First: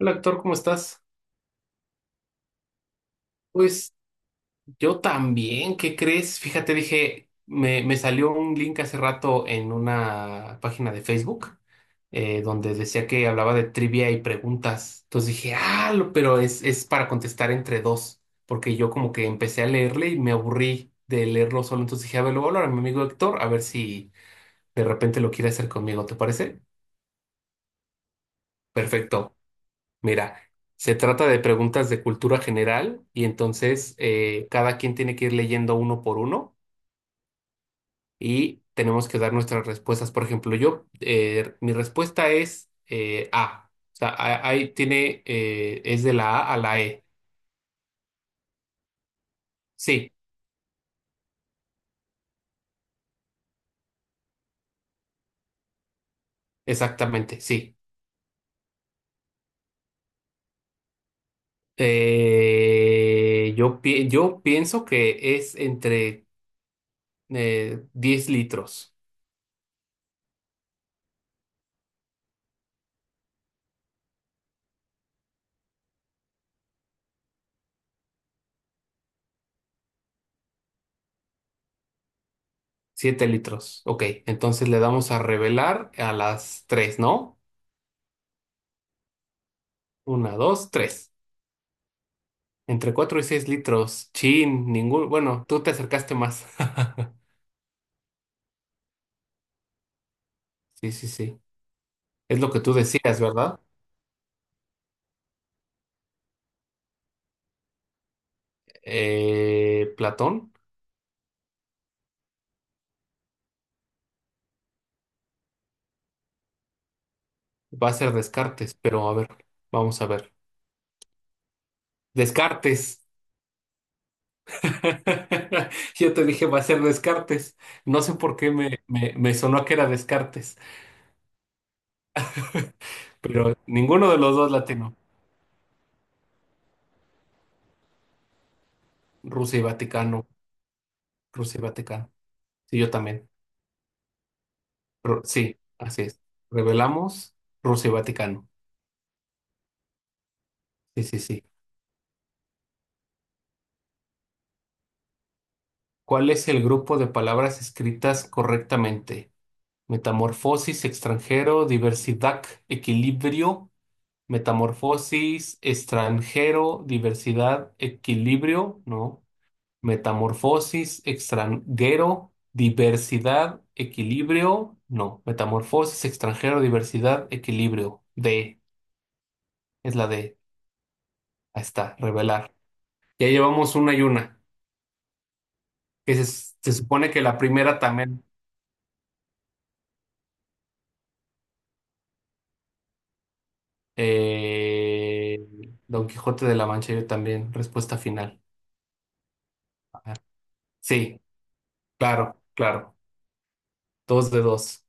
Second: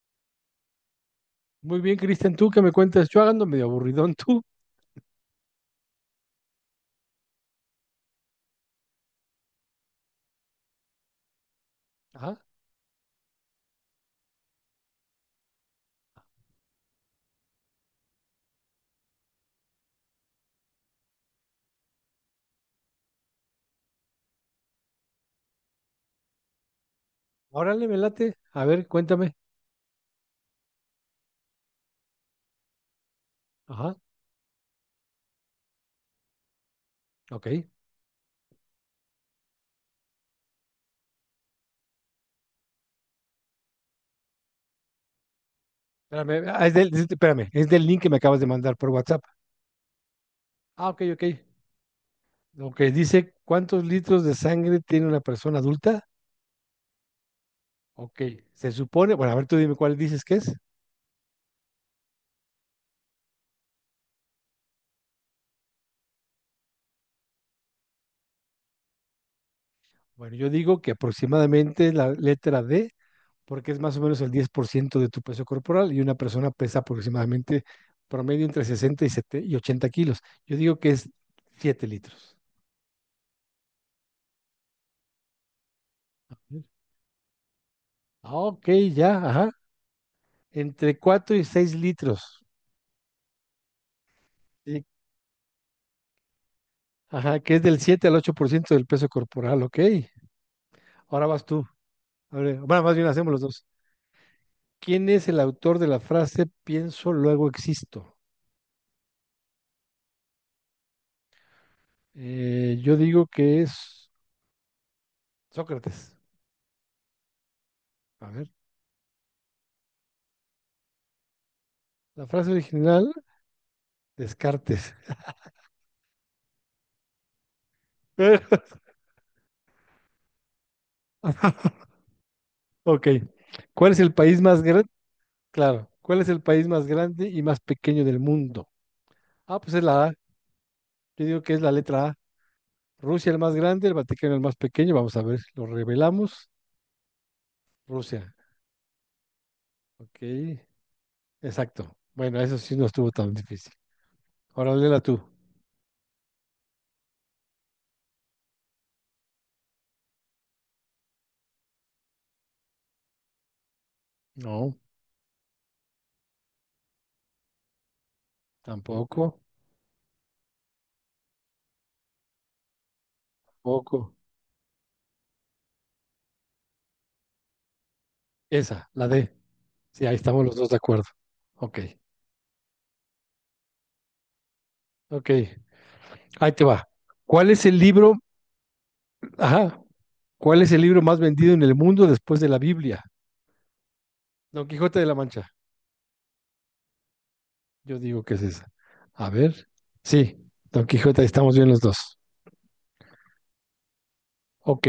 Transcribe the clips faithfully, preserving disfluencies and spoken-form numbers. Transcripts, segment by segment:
Hola, actor, ¿cómo estás? Muy bien, Cristian, ¿tú qué me cuentas? Yo ando medio Pues aburridón, tú. yo también, ¿qué crees? Fíjate, dije, me, me salió un link hace rato en una página de Facebook Ajá. eh, donde decía que hablaba de trivia y preguntas. Entonces dije, ah, lo- pero es, es para contestar entre dos, porque yo como que empecé a leerle y me aburrí de leerlo solo. Entonces dije, a ver, lo voy a hablar a mi amigo Héctor, a ver si de repente lo quiere hacer conmigo, ¿te parece? Órale, me late. A ver, cuéntame. Perfecto. Mira, se trata de preguntas de cultura general y entonces Ajá. eh, cada quien tiene que ir leyendo uno por uno Ok. y tenemos que dar nuestras respuestas. Por ejemplo, yo, eh, mi respuesta es eh, A. O sea, a- ahí tiene, eh, es de la Espérame, A a ah, es la del, es- E. espérame, es del link que me acabas de mandar por WhatsApp. Sí, Ah, ok, ok. Ok, dice, ¿cuántos litros de sangre tiene una persona adulta? exactamente, sí. Ok, se supone, bueno, a ver, tú dime cuál dices que es. Eh, yo, pi- yo pienso que es entre eh, diez litros, Bueno, yo digo que aproximadamente la letra D, porque es más o menos el diez por ciento de tu peso corporal y una persona pesa aproximadamente promedio entre sesenta y setenta y ochenta kilos. Yo digo que es siete litros. siete litros. Ok, entonces le damos a revelar a las tres, ¿no? Ah, ok, ya, ajá. Una, dos, Entre tres. cuatro y seis litros. Entre cuatro y seis litros. Chin, Sí. ningún. Bueno, tú te acercaste más. Ajá, que es del siete al ocho por ciento del peso corporal, ok. Sí, sí, Ahora sí. vas tú. A Es lo ver, que tú bueno, más bien decías, hacemos los ¿verdad? dos. ¿Quién es el autor de la frase pienso, luego existo? Eh, Platón Eh, yo digo que es Sócrates. va a ser A ver, Descartes, pero a ver, vamos a ver. la frase Descartes. original, Descartes. Yo te dije va a ser Descartes. No sé por qué me, me, me sonó que era Descartes, Ok. pero ¿Cuál es ninguno el de los país dos más grande? latino. Claro. ¿Cuál es el país más grande y más pequeño del mundo? Rusia Ah, y pues es la A. Vaticano. Yo digo que Rusia es y la letra Vaticano. A. Sí, yo también. Rusia el más grande, el Vaticano el más pequeño. Vamos a Ru- ver, Sí, lo así es. revelamos. Revelamos Rusia y Rusia. Vaticano. Ok, Sí, sí, sí. exacto. Bueno, eso sí no estuvo tan difícil. Ahora léela tú. ¿Cuál es el grupo de palabras escritas correctamente? Metamorfosis, extranjero, diversidad, equilibrio. No, Metamorfosis, extranjero, diversidad, equilibrio, ¿no? tampoco. Metamorfosis, extranjero, diversidad, Tampoco. equilibrio, no. Metamorfosis, extranjero, diversidad, equilibrio. D, Esa, la D. es Sí, la ahí D. estamos los dos de acuerdo. Ahí Ok, está, revelar. Ya llevamos una y una. ok. Que Ahí se, te se va. supone que la ¿Cuál es el primera libro? también. Ajá. ¿Cuál es el libro más vendido en el mundo después de la Biblia? Don Quijote de la Eh, Mancha. Don Quijote de la Mancha, yo también. Respuesta Yo digo que final. es esa. A ver. Ajá. Sí, Don Sí, Quijote, ahí estamos bien los dos. claro, claro. Dos de dos. Ok,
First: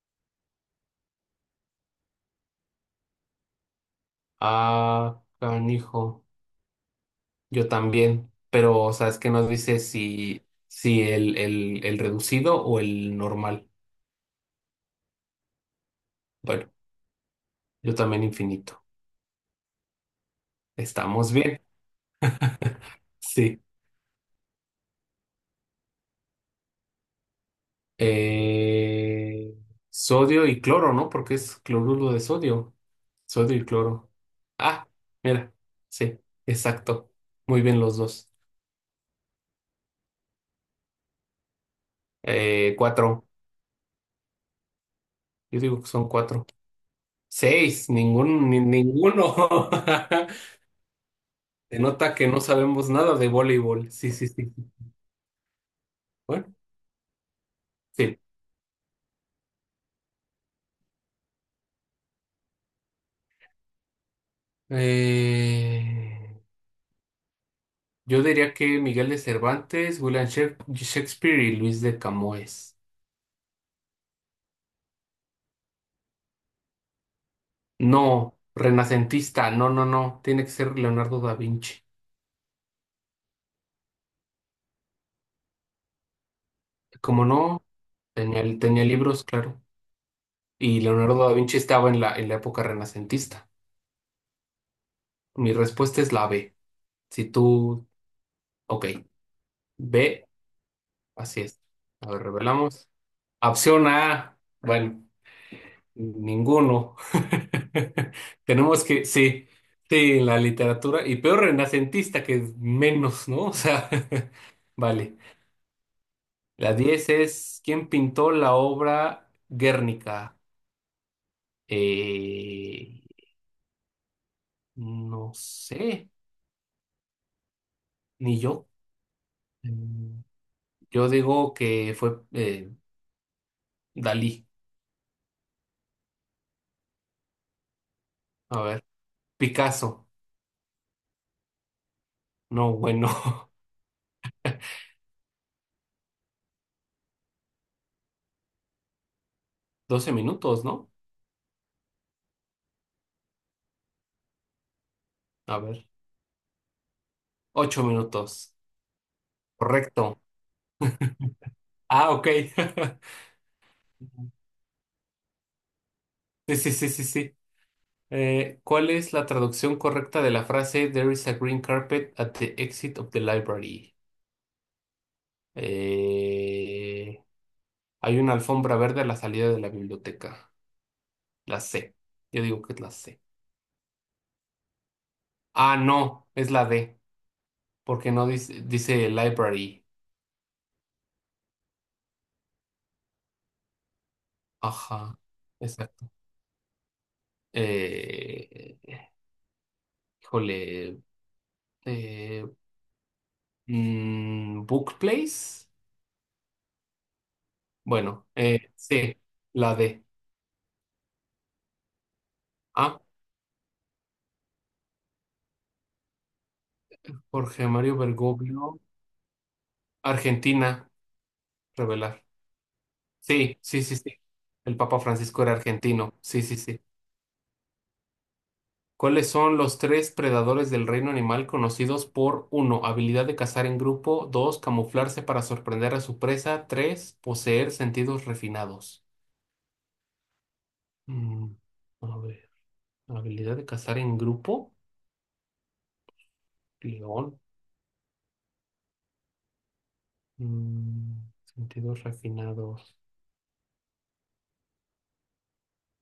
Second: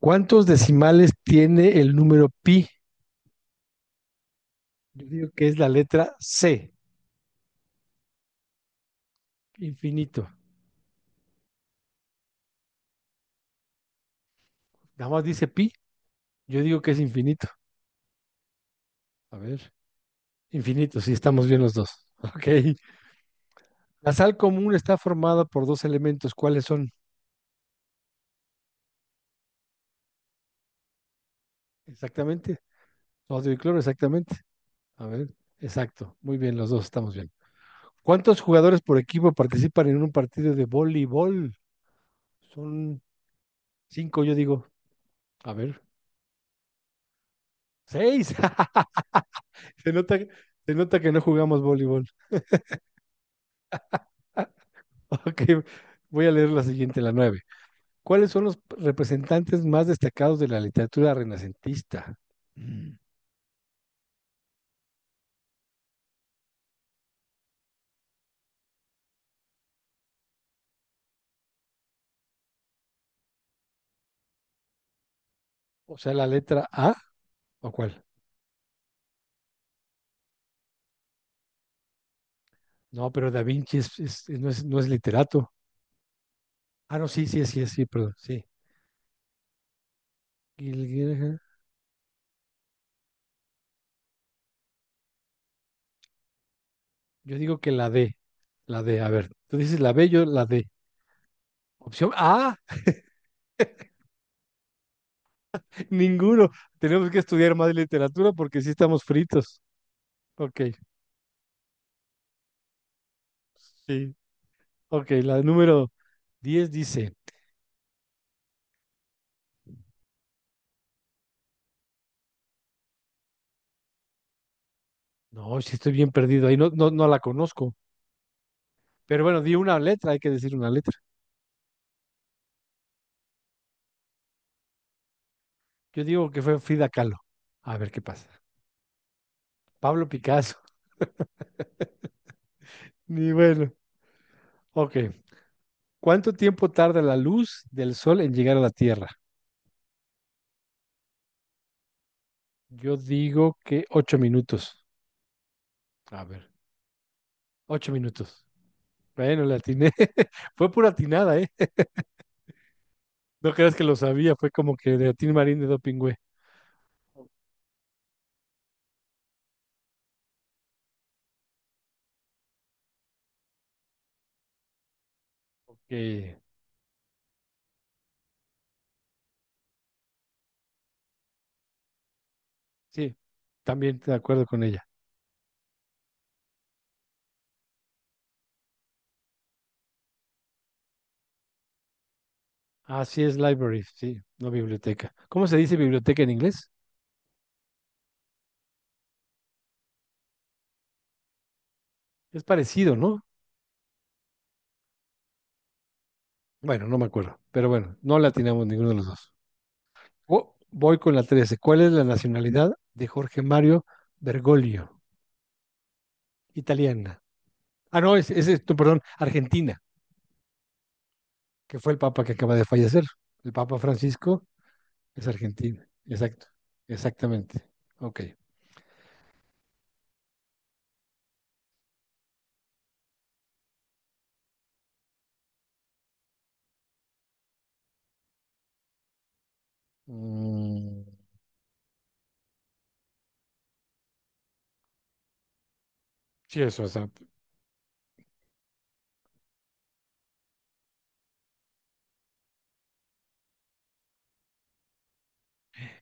¿cuántos decimales tiene el número pi? Yo Ah, digo que es la letra canijo. C, Yo también. Pero, o sea, es que nos dice infinito. si, si el, el, el reducido o el normal. Nada más dice pi, yo Bueno, digo que es infinito. yo también infinito. A ver, infinito, sí, Estamos estamos bien. bien los dos. Ok. Sí. La sal común está formada por dos elementos. ¿Cuáles son? Eh, sodio y cloro, ¿no? Porque es cloruro de Exactamente. sodio. Sodio Sodio y y cloro, cloro. exactamente. Ah, A ver, mira. exacto. Sí, Muy bien, los dos exacto. estamos bien. Muy bien los dos. ¿Cuántos jugadores por equipo participan en un partido de voleibol? Eh, Son cuatro. cinco, yo digo. A Yo ver, digo que son cuatro. Seis. seis. Ningún, ni- ninguno. Se nota, se nota que no jugamos Se voleibol. nota que no sabemos nada de voleibol. Sí, sí, sí. Sí. Ok, voy a Bueno, leer la siguiente, la nueve. sí. ¿Cuáles son los representantes más destacados de la literatura renacentista? Mm, Eh, yo diría que Miguel de Cervantes, William Shak- Shakespeare y Luis de Camoes. O sea, la letra A, ¿o cuál? No, renacentista, no, no, no, tiene que ser Leonardo da Vinci. No, pero Da Vinci es- es- no es, no es literato. Ah, no, Como sí, sí, no, sí, sí, perdón, tenía, sí. tenía libros, claro. Y Gil- Leonardo da Gil- Vinci estaba en la, en la época renacentista. Mi respuesta es la B. Si Yo digo que tú, la D, la ok, D, a ver, tú dices la B, yo B, la D. así es. Opción A ver, A, revelamos. Opción A, bueno, ninguno. ninguno. Tenemos que estudiar más literatura porque sí Tenemos estamos que, sí, fritos. sí, la Ok, literatura, y peor renacentista que menos, ¿no? O sea, sí. Ok, vale. la número diez La diez dice... es ¿quién pintó la obra Guernica? Eh, no No, sí estoy sé, bien perdido ahí, no, no, no la conozco. ni yo. Pero bueno, di una letra, hay Mm, que decir una letra. Yo digo que fue eh, Dalí. Yo digo que fue Frida Kahlo. A ver qué pasa. A ver, Pablo Picasso. Picasso. No, bueno. Ni bueno. Ok. ¿Cuánto tiempo tarda la luz del sol en llegar a la Tierra? Doce minutos, ¿no? Yo digo que ocho minutos. A ver, A ver, ocho ocho minutos. minutos. Bueno, le atiné. Correcto. Fue pura atinada, ¿eh? Ah, ok. No creas que lo sabía, fue como que de Atín Marín de Dopingüe. Sí, sí, sí, sí, sí. Eh, ¿cuál es la traducción correcta de la frase There is a green carpet at the exit of the library? Ok. Eh, Hay una alfombra verde a la salida de la biblioteca. La C. Yo digo que es la Sí, C. también de acuerdo con ella. Ah, no, es la D, porque no dice, dice library. Así es, library, sí, no biblioteca. Ajá, ¿Cómo se dice exacto. biblioteca en inglés? Eh, híjole, Es eh, parecido, ¿no? mm, book place. Bueno, no me acuerdo, pero bueno, no la Bueno, atinamos eh, ninguno de los C, dos. la D. Vo- voy con la trece. ¿Cuál es la nacionalidad Ah, de Jorge Mario Bergoglio? Italiana. Jorge Mario Ah, no, es, es, es- no, Bergoglio, perdón, Argentina, Argentina, que fue el papa revelar. que acaba de fallecer. El Sí, papa sí, sí, sí. Francisco El Papa es Francisco era argentino. argentino. Sí, Exacto, sí, sí. exactamente. Ok. ¿Cuáles son los tres predadores del reino animal conocidos por uno habilidad de cazar en grupo, dos camuflarse para sorprender a su presa, tres poseer sentidos refinados? Mm, Mm, a ver, habilidad de cazar en grupo, sí, eso, o sea, león. Mm, sentidos refinados.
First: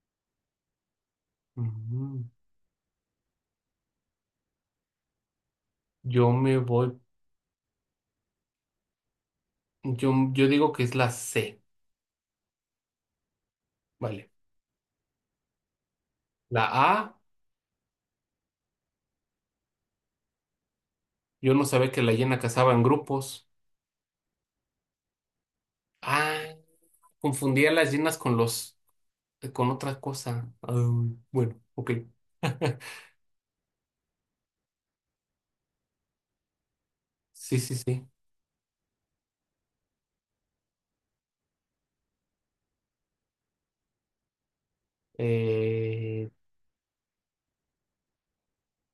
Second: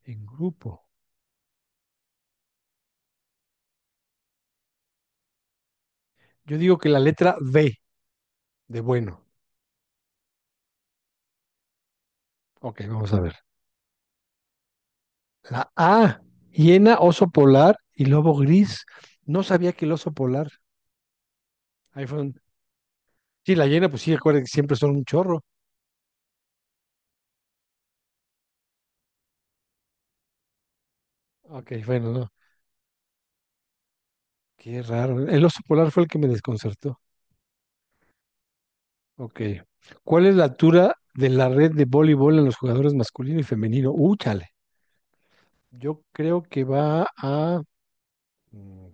en grupo. Ujú. Yo me Yo digo que la voy, letra B de bueno. yo, yo digo que es la C, Ok, vamos a ver. vale. La A, La hiena, A, oso polar y lobo gris. No sabía que el oso polar. yo no sabía que Ahí la fue hiena un- cazaba en grupos. Sí, la hiena, pues sí, acuérdense que siempre son un chorro. Ah, confundía las hienas con los eh, con otras cosas. Ah, bueno, Ok, ok. bueno, no. Qué raro. El oso polar fue el que me desconcertó. Sí, sí, sí. Ok. ¿Cuál es la altura de la red de voleibol en los jugadores masculino y femenino? Uh, chale. Yo Eh, creo que va a mm,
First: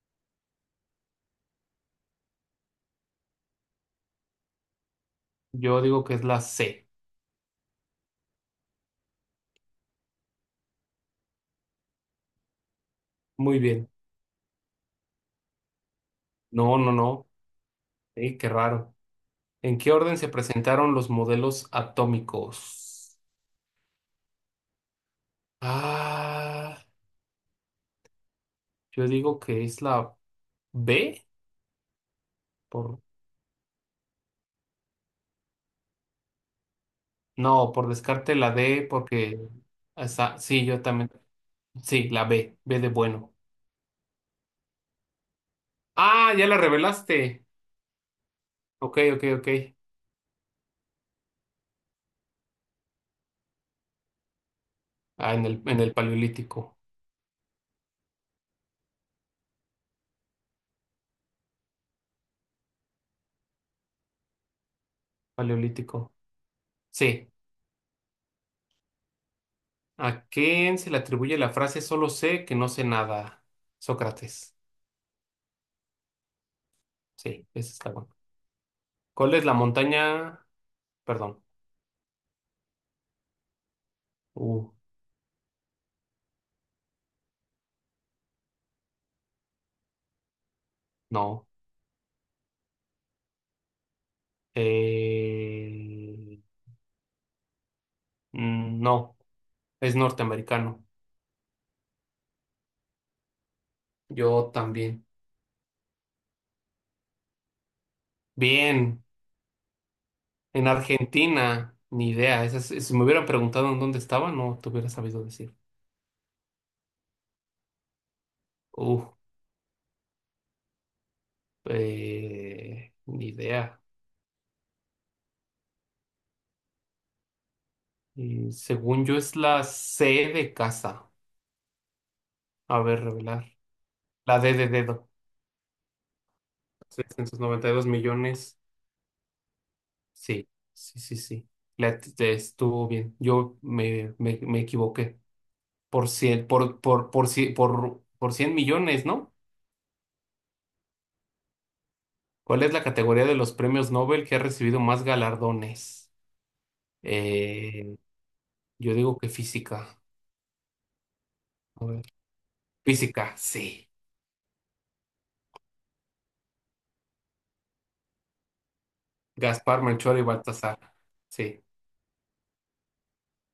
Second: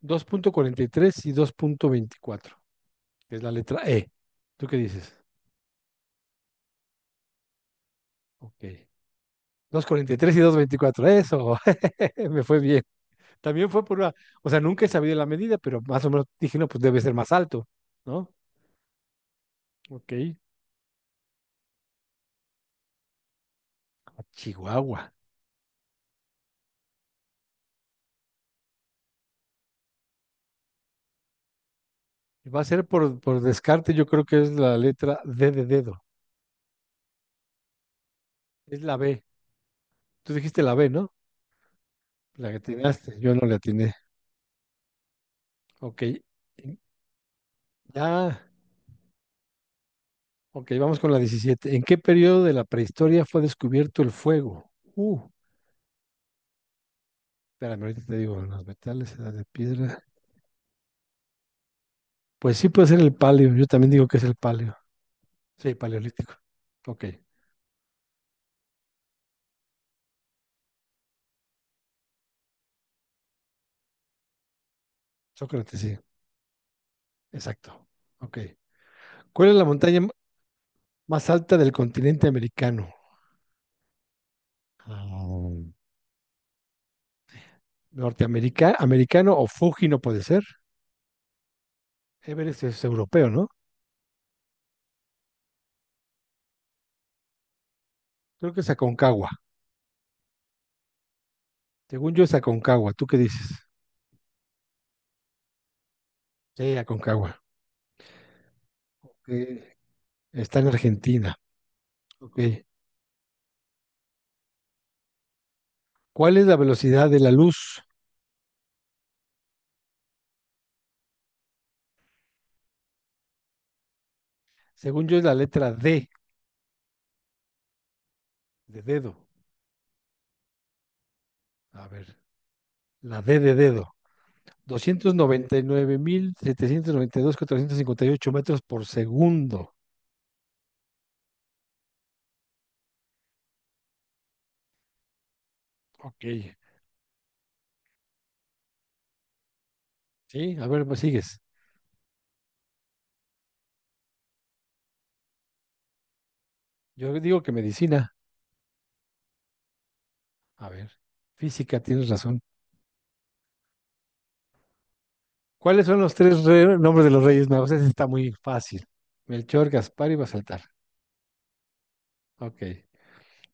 dos punto cuarenta y dos punto veinticuatro, que es la letra E. ¿Tú qué dices? yo digo que es la C. Ok. Dos punto cuarenta y tres y dos punto veinticuatro. Eso. Me fue bien. Muy También fue bien. por una, o sea, nunca he sabido la medida, pero más o menos dije, no, No, pues no, debe ser no. más alto, ¿no? Eh, qué raro. ¿En qué Ok, orden se presentaron los modelos atómicos? a Chihuahua. Ah, yo digo que es la B. Y va a ser Por, por, por descarte, yo creo que es la letra D de dedo, no, por descarte la es D, la B. porque Tú esa- dijiste sí, la yo B, también. ¿no? Sí, la La que B. B de atinaste, bueno. yo no la atiné. Ok, Ah, ya la en- revelaste. ya, Ok, ok, ok. ok, vamos con la diecisiete. ¿En qué periodo de la prehistoria fue descubierto el fuego? Uh, Ah, en el, en el paleolítico. espérame, ahorita te digo, los metales, edad de piedra. Pues sí puede ser el paleo, yo también digo que es el paleo. Sí, Paleolítico. paleolítico. Ok, C. ¿A quién se le atribuye la frase solo sé que no sé nada? Sócrates. Sócrates, sí. Sí, esa Exacto. está bueno. Ok. ¿Cuál es ¿Cuál la es la montaña m- montaña? más Perdón. alta del continente americano? Uh, Ah, Norteamerica, americano o Fuji no puede ser. no. Everest es europeo, ¿no? Eh, Creo que es mm, no, Aconcagua. es norteamericano. Según yo es Aconcagua. ¿Tú qué dices? Yo también. Sí, Aconcagua. Bien, Ok. Está en en Argentina. Argentina, ni Ok. idea. Esa es- si me hubieran preguntado en dónde estaba, no te hubiera sabido decir. ¿Cuál es la velocidad de la luz? Uh, eh, ni idea. Según yo es la letra D Y de según dedo. yo es la C de casa. A ver, A ver, la D revelar. de dedo. La D de dedo. Doscientos noventa noventa y y y nueve mil setecientos noventa y dos mil seiscientos noventa y cuatrocientos dos cincuenta y ocho millones. metros por segundo. Sí, sí, sí, sí. Le at- te estuvo bien. Yo me, me, me equivoqué. Por Ok. cien por, por, por, cien por, por cien millones, ¿no? Sí, a ver, pues sigues. ¿Cuál es la categoría de los premios Nobel que ha recibido más galardones? Yo digo que Eh, medicina. yo digo que física. A ver, física, A ver. tienes razón. Física, sí. ¿Cuáles son los tres re- nombres de los Reyes Magos? Ese está muy fácil. Melchor, Gaspar, Gaspar y Melchor y Baltasar. Baltasar. Sí. Ok.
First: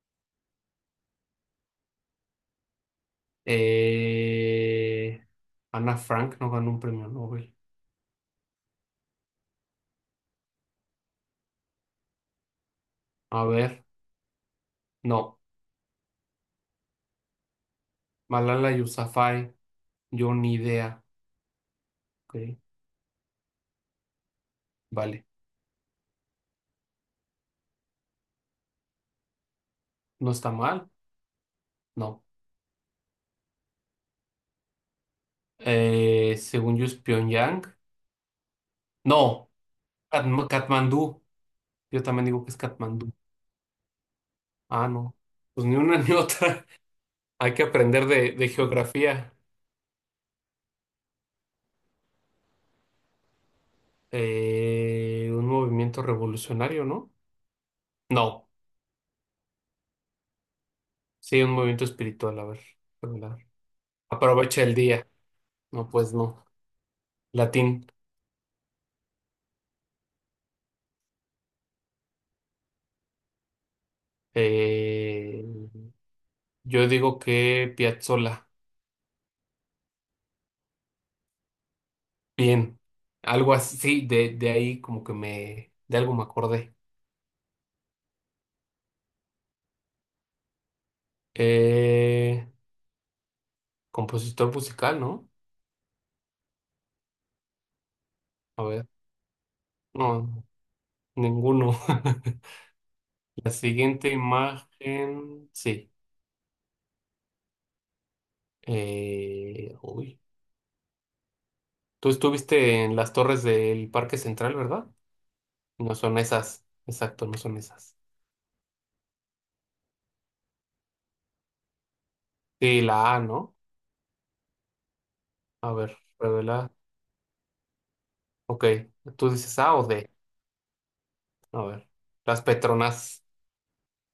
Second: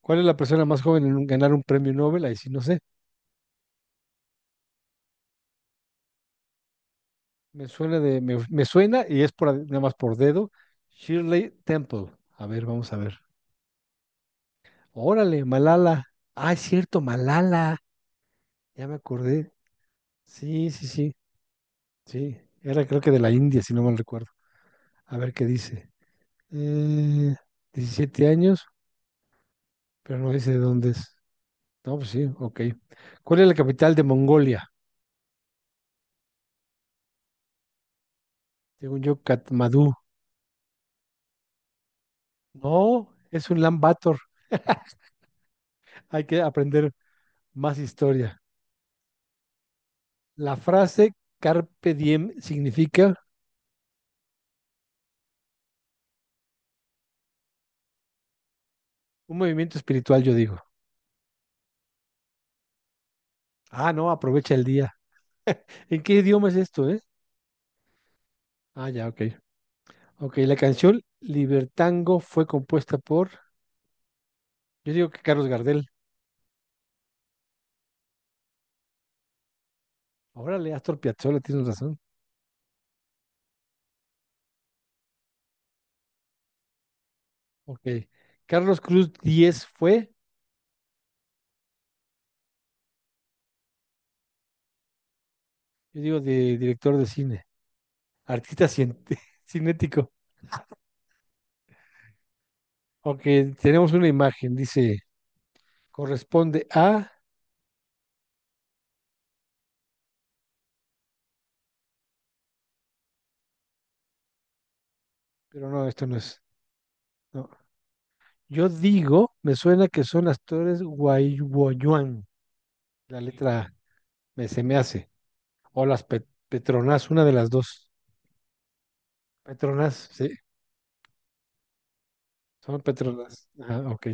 ¿Cuál es la persona más joven en un- ganar un premio Nobel? Ahí sí, no sé. Eh, Ana Frank no ganó un premio Nobel. Me suena de, me, me suena y es por, nada más por dedo. Shirley Temple. A ver, vamos a ver. A ver, no. Órale, Malala. Ah, es cierto, Malala. Malala Ya me acordé. Yousafzai. Yo ni Sí, sí, idea. sí. Ok, Sí. Era creo que de la India, si no mal recuerdo. A vale. ver qué dice. Eh, diecisiete años, pero no No dice está de mal. dónde es. No, pues No. sí, ok. ¿Cuál es la capital de Mongolia? Eh, según yo es Pyongyang. Según yo, No. Katmandú. Katm- Katmandú. Yo también digo que es No, Katmandú. es un Lambator. Ah, no. Pues ni una ni Hay que otra. aprender Hay que más aprender de, historia. de geografía. La frase Carpe Diem significa Eh, un movimiento revolucionario, ¿no? No. un movimiento espiritual, yo digo. Sí, un movimiento espiritual. A ver. ¿Verdad? Ah, no, aprovecha el Aprovecha el día. día. No, ¿En pues qué no. idioma es esto, eh? Latín. Ah, ya, ok. Ok, la canción Libertango fue compuesta por, yo digo que Eh, Carlos Gardel. yo digo que Piazzolla. Órale, Astor Piazzolla, tienes razón. Bien, algo así, sí, de, de ahí como que me, de algo me acordé. Ok. Carlos Cruz Díez fue. Eh, compositor musical, ¿no? Yo digo de director de cine, A artista ver, cien- cinético. no, ninguno. La Aunque tenemos una siguiente imagen, dice, imagen, sí. corresponde a, Eh, uy, tú estuviste en las torres del Parque Central, ¿verdad? pero no, No esto no son es. esas, exacto, no No. son esas. Yo digo, me suena que son actores guayuan, Sí, la A, la ¿no? letra A, me, se me hace. A O ver, las Pe- revela. Petronas, una de las dos. Ok, tú dices A o Petronas, D. sí, A ver, las son Petronas. Petronas. Ajá, ok.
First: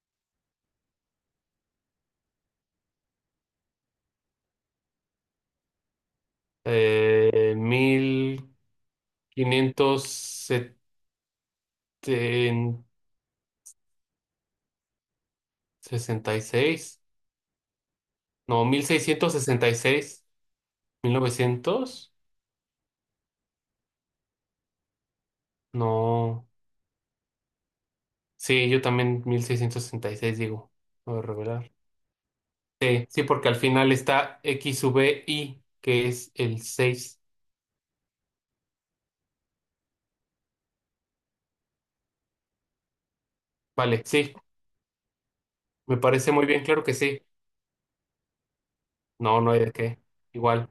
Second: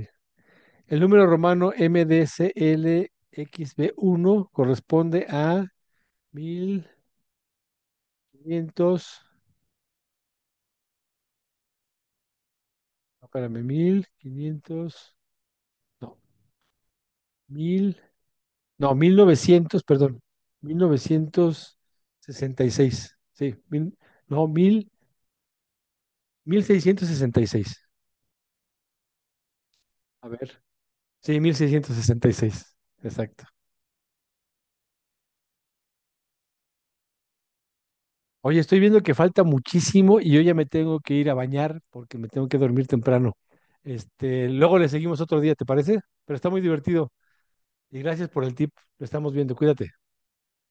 El número romano M D C L X mdclxb uno corresponde a mil Eh, mil. quinientos. quinientos sesenta No, espérame, mil quinientos. No, y seis mil, no, mil no, mil seiscientos sesenta y novecientos perdón, seis mil mil novecientos novecientos sesenta y seis Sí, mil, no, mil, no, mil seiscientos sesenta y seis. sí, yo también mil seiscientos sesenta y A seis ver, digo, voy a sí, mil revelar. seiscientos sesenta y seis Sí, sí, Exacto. porque al final está X sub I, que es el seis. Oye, estoy viendo que falta muchísimo y yo ya me tengo que ir a bañar porque me tengo que dormir temprano. Vale, sí, Este, luego le seguimos otro día, ¿te me parece? parece Pero muy está muy bien, claro que divertido. sí. Y gracias por el tip. Lo estamos No, no viendo. hay de Cuídate. qué. Igual,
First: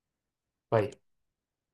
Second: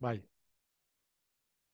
Bye. bye.